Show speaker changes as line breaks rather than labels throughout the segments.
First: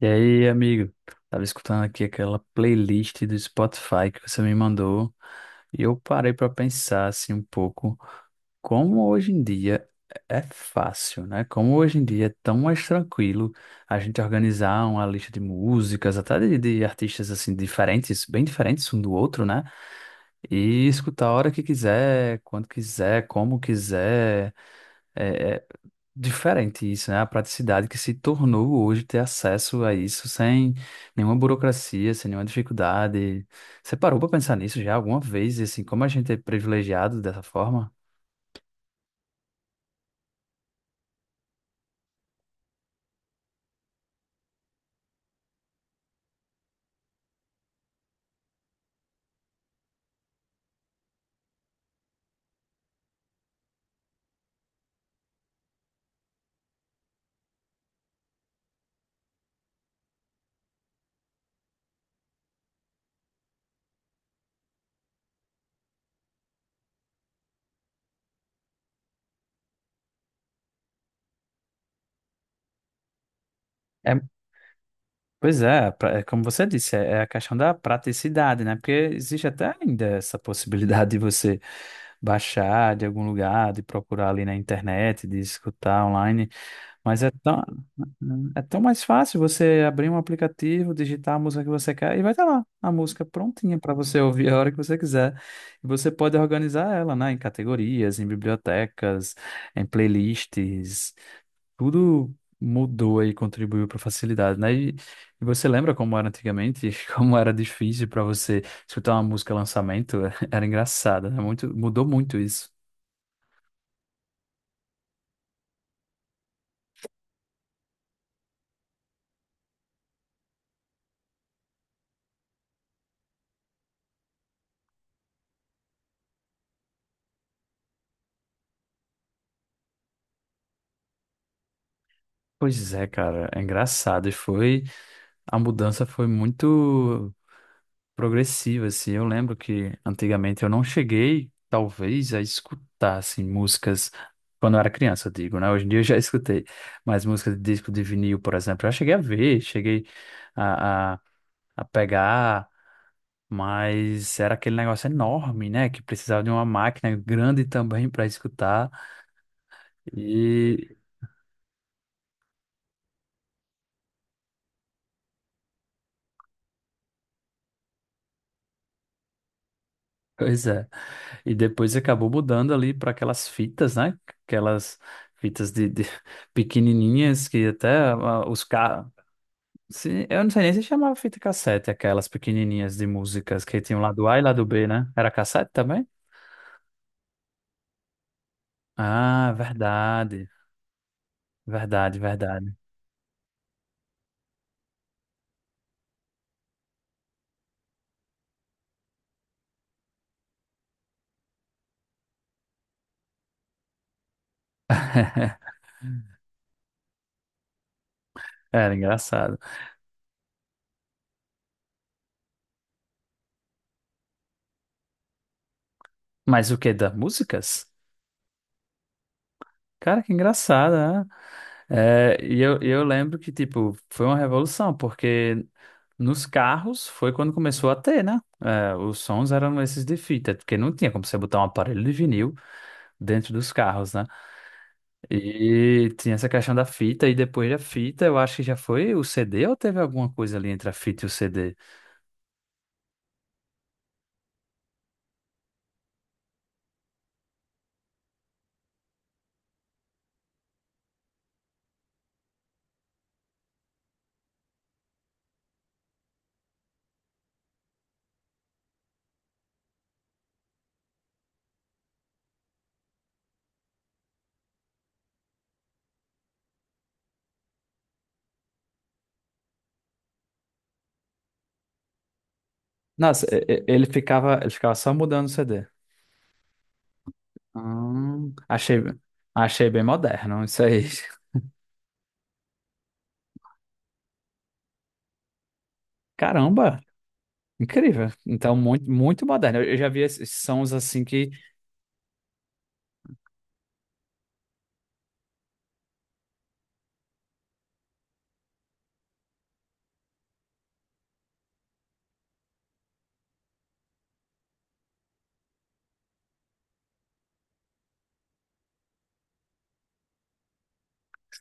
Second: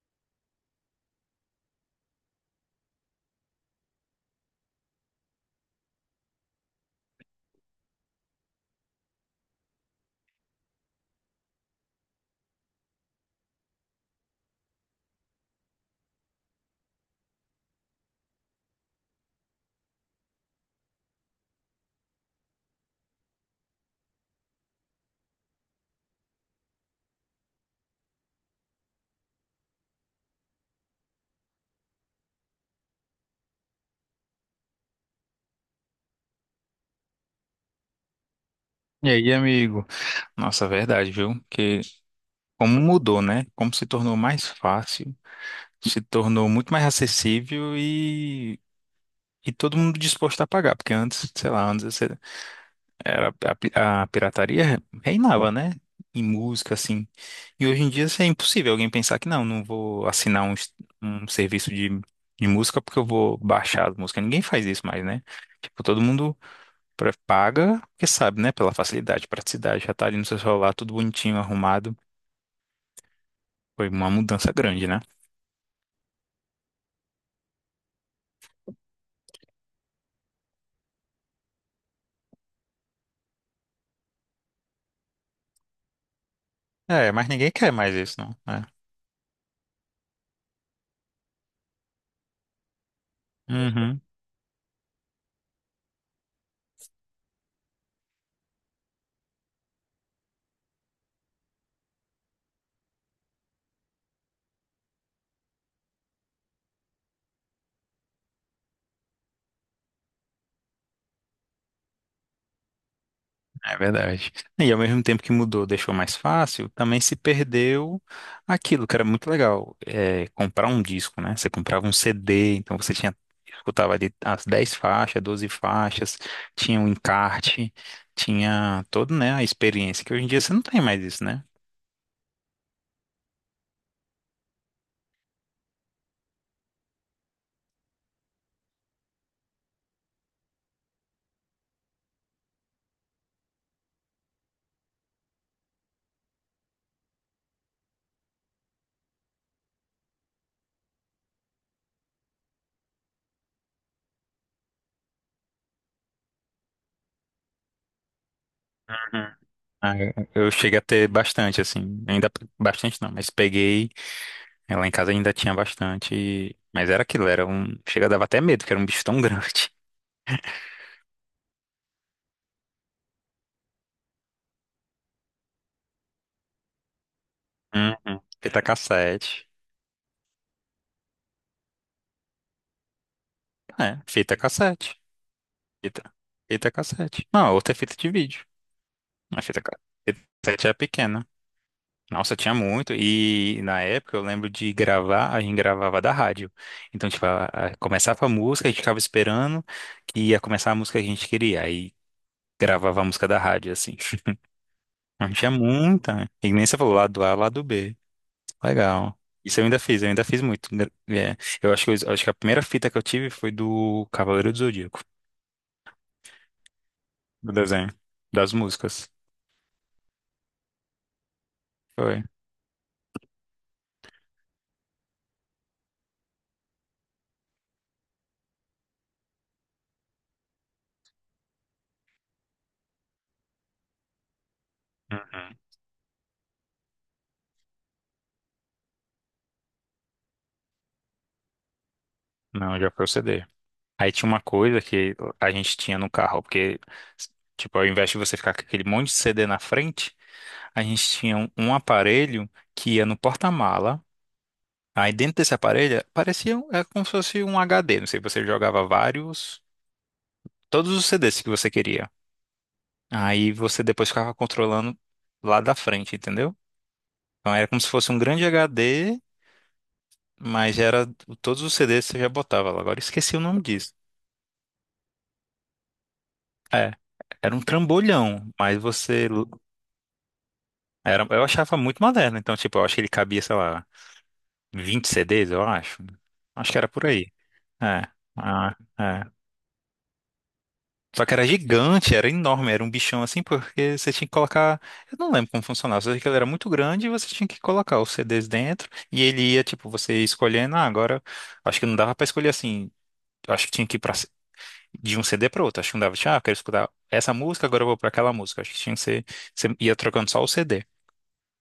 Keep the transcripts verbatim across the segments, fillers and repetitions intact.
E aí, amigo? Tava escutando aqui aquela playlist do Spotify que você me mandou e eu parei para pensar assim um pouco como hoje em dia é fácil, né? Como hoje em dia é tão mais tranquilo a gente organizar uma lista de músicas, até de, de artistas assim diferentes, bem diferentes um do outro, né? E escutar a hora que quiser, quando quiser, como quiser. É, é, Diferente isso, né? A praticidade que se tornou hoje ter acesso a isso sem nenhuma burocracia, sem nenhuma dificuldade. Você parou para pensar nisso já alguma vez? E assim, como a gente é privilegiado dessa forma?
E aí, amigo? Nossa, é verdade, viu? Que como mudou, né? Como se tornou mais fácil, se tornou muito mais acessível e, e todo mundo disposto a pagar, porque antes, sei lá, antes você- era a, pi- a pirataria reinava, né? Em música, assim. E hoje em dia assim, é impossível alguém pensar que não, não vou assinar um, s- um serviço de, de música porque eu vou baixar as músicas. Ninguém faz isso mais, né? Tipo, todo mundo Pra- Paga, porque sabe, né? Pela facilidade, praticidade, já tá ali no seu celular, tudo bonitinho, arrumado. Foi uma
É,
mudança grande, né?
pois é, pra- é como você disse, é é a questão da praticidade, né? Porque existe até ainda essa possibilidade de você baixar de algum lugar, de procurar ali na internet, de escutar online.
É,
Mas
mas
é
ninguém
tão,
quer mais isso, não.
é
É.
tão mais fácil você abrir um aplicativo, digitar a música que você quer e vai estar lá a música prontinha para
Uhum,
você ouvir a hora que você quiser. E você pode organizar ela, né, em categorias, em bibliotecas, em playlists. Tudo mudou e contribuiu para facilidade, né? E, e você lembra como era antigamente, como era difícil para você escutar uma música lançamento? Era engraçado, né? Muito, mudou muito isso.
é verdade. E ao mesmo tempo que mudou, deixou mais fácil, também se perdeu aquilo que era muito legal, é, comprar um disco, né? Você comprava um C D, então você tinha, escutava ali as dez faixas, doze faixas, tinha o um encarte, tinha todo, né, a experiência, que hoje em dia você não tem mais isso, né?
Pois é, cara, é engraçado. E foi. A mudança foi muito progressiva, assim. Eu lembro que antigamente eu não cheguei, talvez, a escutar, assim, músicas quando eu era criança, eu digo, né? Hoje em dia eu já escutei, mas músicas de disco de vinil, por exemplo, eu já cheguei a ver, cheguei a, a, a pegar, mas era aquele negócio enorme, né? Que precisava de uma máquina grande também para escutar.
Ah, eu cheguei a ter bastante, assim, ainda bastante não, mas peguei, eh, lá em casa ainda tinha bastante, e- mas era aquilo, era um, chega, dava até medo, que era um bicho tão grande.
Pois é. E depois acabou mudando ali para aquelas fitas, né? Aquelas fitas de, de pequenininhas que até
Uhum.
ah,
Fita
os carros.
cassete,
Eu não sei nem se chamava fita cassete, aquelas pequenininhas de músicas que
é,
tinham lado A
fita
e lado B,
cassete,
né? Era cassete também?
fita, fita cassete. Não, outra é fita de vídeo, a
Ah,
fita, ca- fita
verdade.
cassete era pequena.
Verdade,
Nossa, tinha
verdade.
muito, e na época eu lembro de gravar, a gente gravava da rádio. Então, tipo, a- a- começava a música, a gente ficava esperando que ia começar a música que a gente queria, aí gravava a música da rádio, assim. Não tinha muita. E nem você falou lado A, lado B.
Era
Legal.
engraçado.
Isso eu ainda fiz, eu ainda fiz muito. É, eu acho que, eu acho que a primeira fita que eu tive foi do Cavaleiro do Zodíaco,
Mas o que das
do
músicas?
desenho, das músicas.
Cara, que engraçado, né?
Foi.
É, e eu, eu lembro que, tipo, foi uma revolução, porque nos carros foi quando começou a ter, né? É, os sons eram esses de fita, porque não tinha como você botar um aparelho de vinil dentro dos carros, né?
Uhum.
E tinha essa questão da fita, e depois da fita, eu acho que já foi o C D ou teve alguma coisa ali entre a fita e o C D?
Não, já foi o C D. Aí tinha uma coisa que a gente tinha no carro, porque, tipo, ao invés de você ficar com aquele monte de C D na frente, a gente tinha um, um aparelho que ia no porta-mala. Aí dentro desse aparelho parecia um- é como se fosse um H D. Não sei, você jogava vários todos os C Ds que você queria. Aí você depois ficava controlando lá da frente, entendeu? Então era como se fosse um grande H D, mas era todos os C Ds que você já botava lá. Agora eu esqueci o
Nossa,
nome
e- e-
disso.
ele ficava, ele ficava só mudando o C D.
É, era um trambolhão,
Hum,
mas
achei,
você
achei bem moderno isso aí.
era, eu achava muito moderno, então tipo, eu acho que ele cabia, sei lá, vinte C Ds, eu acho. Acho que era
Caramba!
por aí. É.
Incrível. Então,
Ah,
muito,
é.
muito moderno. Eu, eu já vi esses sons assim
Só que era
que.
gigante, era enorme, era um bichão assim, porque você tinha que colocar. Eu não lembro como funcionava, só sei que ele era muito grande e você tinha que colocar os C Ds dentro e ele ia, tipo, você ia escolhendo. Ah, agora acho que não dava pra escolher assim. Eu acho que tinha que ir pra... de um C D pra outro. Acho que não dava. Tinha, Ah, eu quero escutar essa música, agora eu vou pra aquela música. Acho que tinha que ser. Você ia trocando só o C D.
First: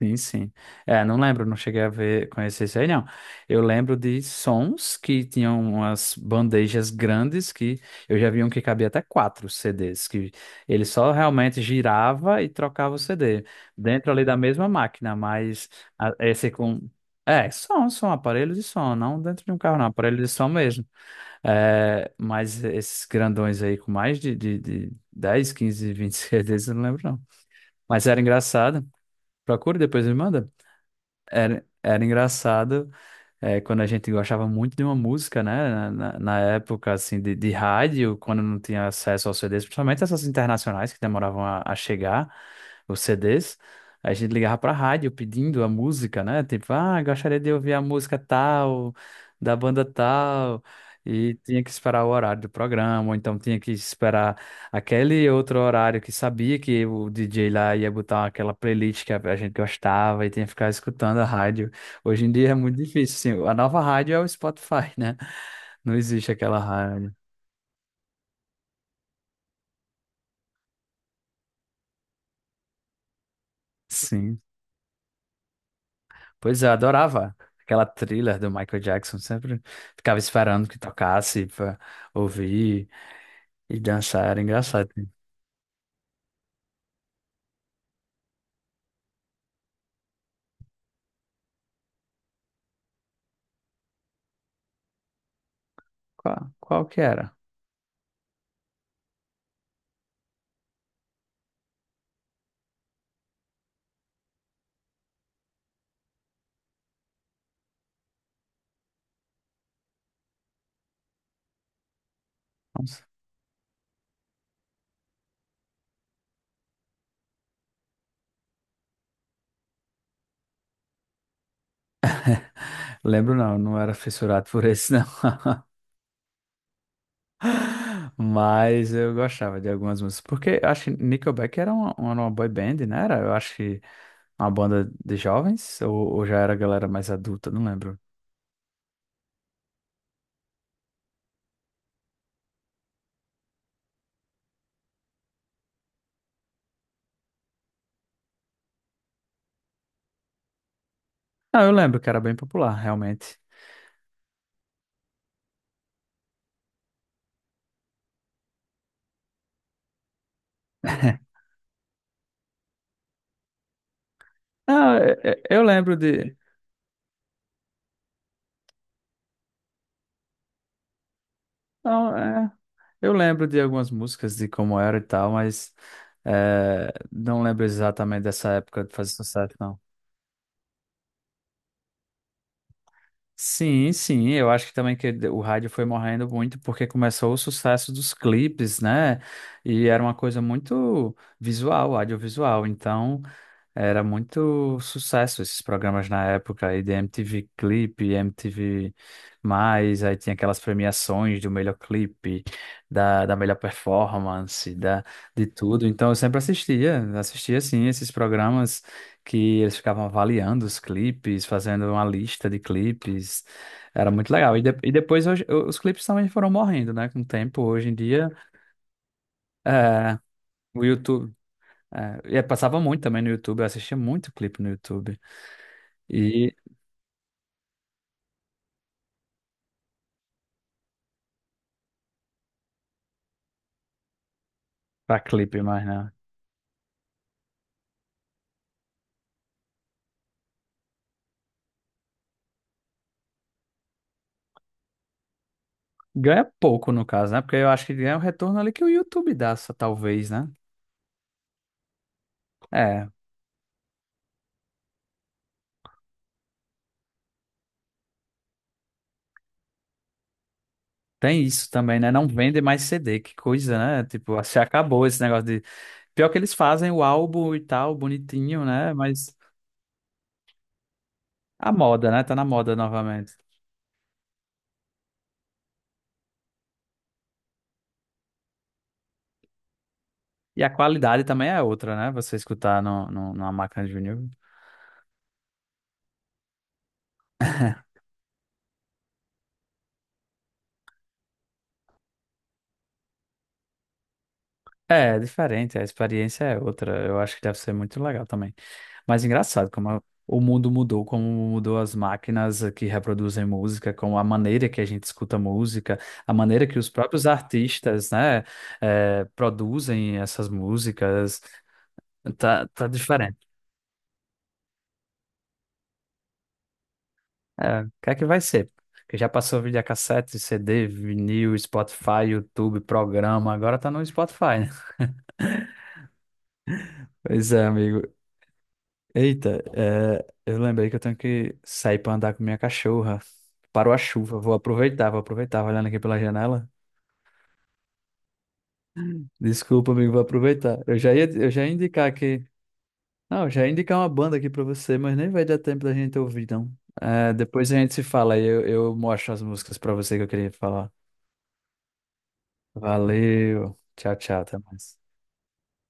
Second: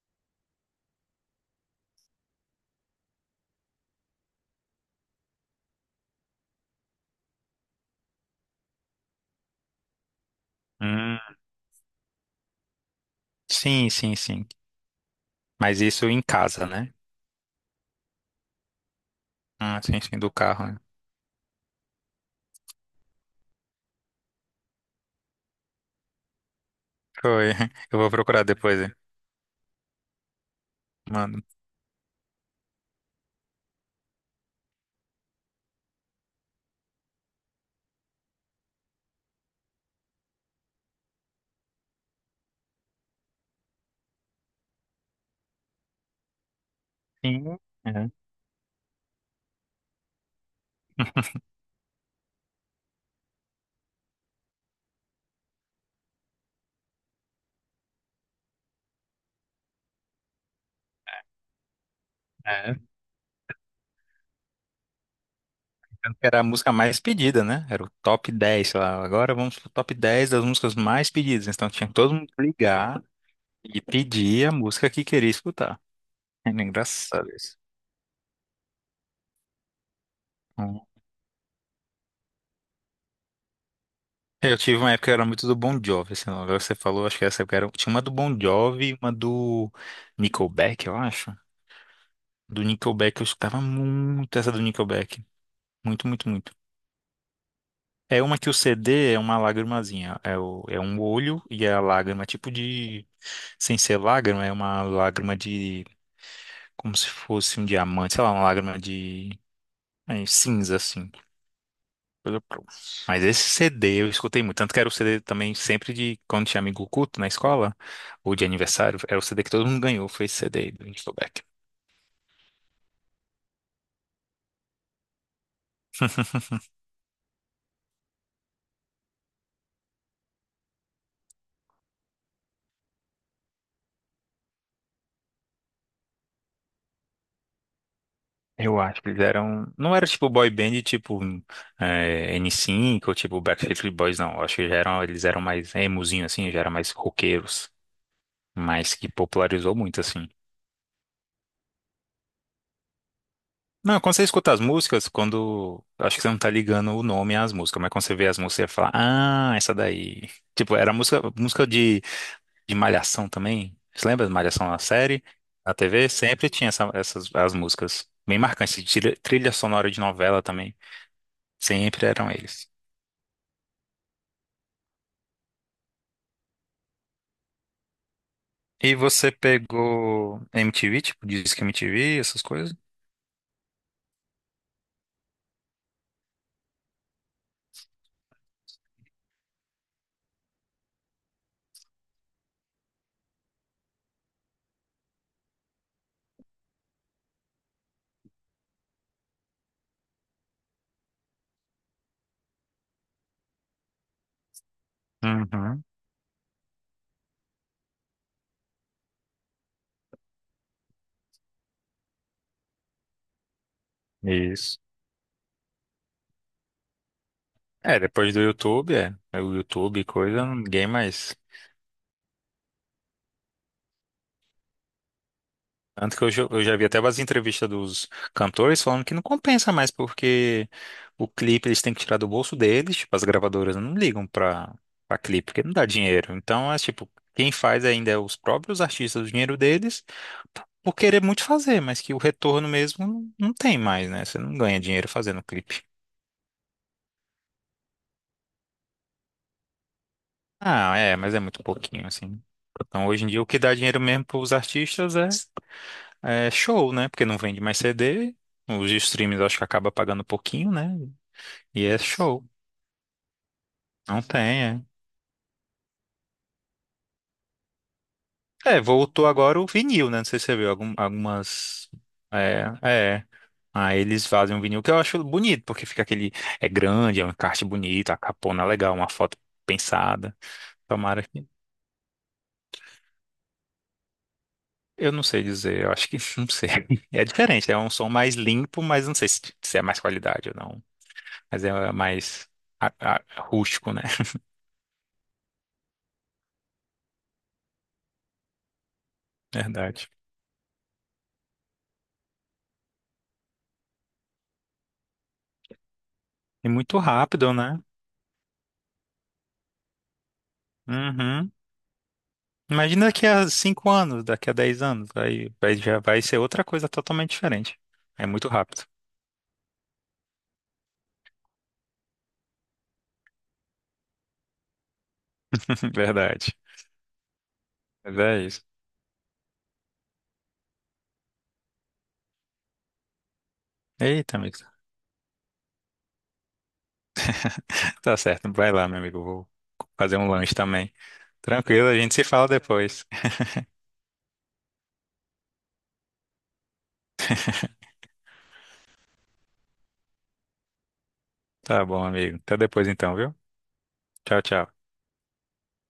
Sim, sim. É, não lembro, não cheguei a ver, conhecer isso aí, não. Eu lembro de sons que tinham umas bandejas grandes que eu já vi um que cabia até quatro C Ds, que ele só
Hum,
realmente girava e trocava o C D
sim,
dentro
sim,
ali da
sim.
mesma máquina, mas
Mas isso
a-
em
esse
casa,
com.
né?
É, som, som, aparelho de som, não dentro de um carro,
Ah,
não,
sim,
aparelho
sim,
de
do
som
carro, né?
mesmo. É, mas esses grandões aí com mais de, de, de dez, quinze, vinte vinte C Ds, eu não lembro não.
Foi. Eu
Mas
vou
era
procurar depois,
engraçado.
hein?
Procura e depois me manda.
Mano.
Era, era engraçado é, quando a gente gostava muito de uma música, né? Na, na- na época, assim, de, de rádio, quando não tinha acesso aos C Ds, principalmente essas internacionais que demoravam a, a chegar, os C Ds, a gente ligava pra rádio pedindo a música, né? Tipo, ah, gostaria de
Sim.
ouvir a
É.
música tal, da banda tal, e tinha que esperar o horário do programa, ou então tinha que esperar aquele outro horário que sabia que o D J lá ia botar aquela playlist que a, a gente gostava, e tinha que ficar escutando a rádio. Hoje em dia é muito
É.
difícil, assim. A nova rádio é o Spotify, né? Não
Tanto que
existe
era a
aquela
música mais
rádio.
pedida, né? Era o top dez, sei lá. Agora vamos pro top dez das músicas mais pedidas. Então tinha que todo mundo ligar e
Sim.
pedir a música que queria escutar. Era
Pois é, eu
engraçado
adorava
isso.
aquela thriller do Michael Jackson. Sempre ficava esperando que
Hum.
tocasse pra ouvir e dançar. Era
Eu tive
engraçado.
uma época que era muito do Bon Jovi, assim, agora você falou, acho que essa época era. Tinha uma do Bon Jovi e uma do Nickelback, eu acho. Do Nickelback eu escutava muito essa do Nickelback. Muito, muito, muito.
Qual, qual que era?
É uma que o C D é uma lágrimazinha. É, o, é um olho e é a lágrima, tipo de. Sem ser lágrima, é uma lágrima de. Como se fosse um diamante, sei lá, uma lágrima de. É, cinza, assim. coisa pro-
Nossa.
Mas esse C D eu escutei muito. Tanto que era o C D também sempre de. Quando tinha amigo culto na escola, ou de aniversário, era o C D que todo mundo ganhou. Foi esse C D do Nickelback.
Lembro não, não era fissurado por esse não, mas eu gostava de algumas músicas, porque eu acho que Nickelback era uma, uma uma boy band, né? Era, eu acho que uma banda de jovens, ou, ou já era galera mais adulta, não lembro.
Eu acho que eles eram. Não era tipo boy band tipo hum, é, N cinco ou tipo Backstreet Boys, não. Eu acho que já eram, eles eram mais emozinho, assim, já eram mais roqueiros. Mas que popularizou muito, assim.
Não, eu lembro que era bem popular, realmente.
Não, quando você escuta as músicas, quando. acho que você não tá ligando o nome às músicas, mas quando você vê as músicas, você fala, ah, essa daí. Tipo, era música, música de, de Malhação também. Você lembra de Malhação na
Não, é-
série?
é- eu
Na
lembro
T V
de.
sempre tinha essa- essas as músicas. Bem marcantes. Trilha, trilha sonora de novela também. Sempre
Não,
eram
é,
eles.
eu lembro de algumas músicas de como era e tal, mas é, não lembro exatamente dessa época de
E
fazer
você
sucesso, não.
pegou M T V, tipo, Disque M T V, essas coisas?
Sim, sim, eu acho que também que o rádio foi morrendo muito porque começou o sucesso dos clipes, né? E era uma coisa muito visual, audiovisual. Então, era muito sucesso esses programas na época, aí de M T V Clipe, M T V Mais, aí tinha aquelas premiações do melhor clipe, da, da melhor performance, da, de
Uhum,
tudo. Então eu sempre assistia, assistia assim esses programas que eles ficavam avaliando os clipes, fazendo uma lista de clipes. Era muito legal. E, de-
isso.
e depois hoje- os clipes também foram morrendo, né? Com o tempo, hoje em
É,
dia,
depois do YouTube, é. É o YouTube, e
é,
coisa,
o
ninguém
YouTube.
mais.
É, e passava muito também no YouTube, eu assistia muito clipe no YouTube.
Tanto que eu, já-
E
eu já vi até umas entrevistas dos cantores falando que não compensa mais, porque o clipe eles têm que tirar do bolso deles, tipo, as gravadoras não ligam pra, pra
pra
clipe,
clipe
porque não dá
mais, né?
dinheiro. Então, é tipo, quem faz ainda é os próprios artistas, o dinheiro deles, p- por querer muito fazer, mas que o retorno mesmo não não tem mais, né? Você não ganha dinheiro fazendo clipe.
Ganha pouco, no caso, né? Porque eu acho que ganha o retorno ali que o YouTube dá, só, talvez, né?
Ah, é, mas é muito pouquinho, assim. Então,
É,
hoje em dia, o que dá dinheiro mesmo para os artistas é, é show, né? Porque não vende mais C D, os streams acho que acaba pagando pouquinho, né?
tem isso
E é
também, né? Não
show.
vende mais C D, que coisa, né?
Não tem,
Tipo, se
é.
acabou esse negócio de. Pior que eles fazem o álbum e tal, bonitinho,
É,
né?
voltou
Mas
agora o vinil, né? Não sei se você viu algum-
a
algumas.
moda, né? Tá na
É,
moda
é.
novamente.
Aí eles fazem um vinil que eu acho bonito, porque fica aquele. É grande, é um encarte bonito, a capona é legal, uma foto pensada.
E a qualidade
Tomara.
também é outra, né? Você escutar no, no, numa máquina de vinil.
Eu não sei dizer, eu acho que não sei. É diferente, é um som mais limpo, mas não sei se, se é mais qualidade ou não. Mas é mais a- a- rústico, né?
É, é diferente, a experiência é outra. Eu acho que deve ser muito legal também. Mas engraçado como a-
Verdade.
o mundo mudou, como mudou as máquinas que reproduzem música, como a maneira que a gente escuta música, a maneira
E
que os
muito
próprios
rápido, né?
artistas, né, eh, produzem essas músicas,
Uhum.
tá, tá
Imagina daqui
diferente.
a cinco anos, daqui a dez anos, aí vai- já vai ser outra coisa totalmente diferente.
É, o que é que
É
vai
muito
ser?
rápido.
Porque já passou videocassete, C D, vinil, Spotify, YouTube, programa, agora tá no Spotify, né?
Verdade.
Pois é, amigo.
Mas é isso.
Eita, é, eu lembrei que eu tenho que sair pra andar com minha cachorra. Parou a
Eita,
chuva, vou
amigo.
aproveitar, vou aproveitar, olhando aqui pela janela.
Tá certo, vai lá, meu amigo. Eu vou
Desculpa, amigo,
fazer
vou
um lanche
aproveitar.
também.
Eu já ia, eu já ia
Tranquilo, a
indicar
gente se
aqui.
fala depois.
Não, eu já ia indicar uma banda aqui pra você, mas nem vai dar tempo da gente ouvir, não. É, depois a gente se fala e eu, eu mostro as músicas pra você que eu queria falar.
Tá bom, amigo. Até depois então, viu?
Valeu, tchau, tchau,
Tchau,
até
tchau.
mais.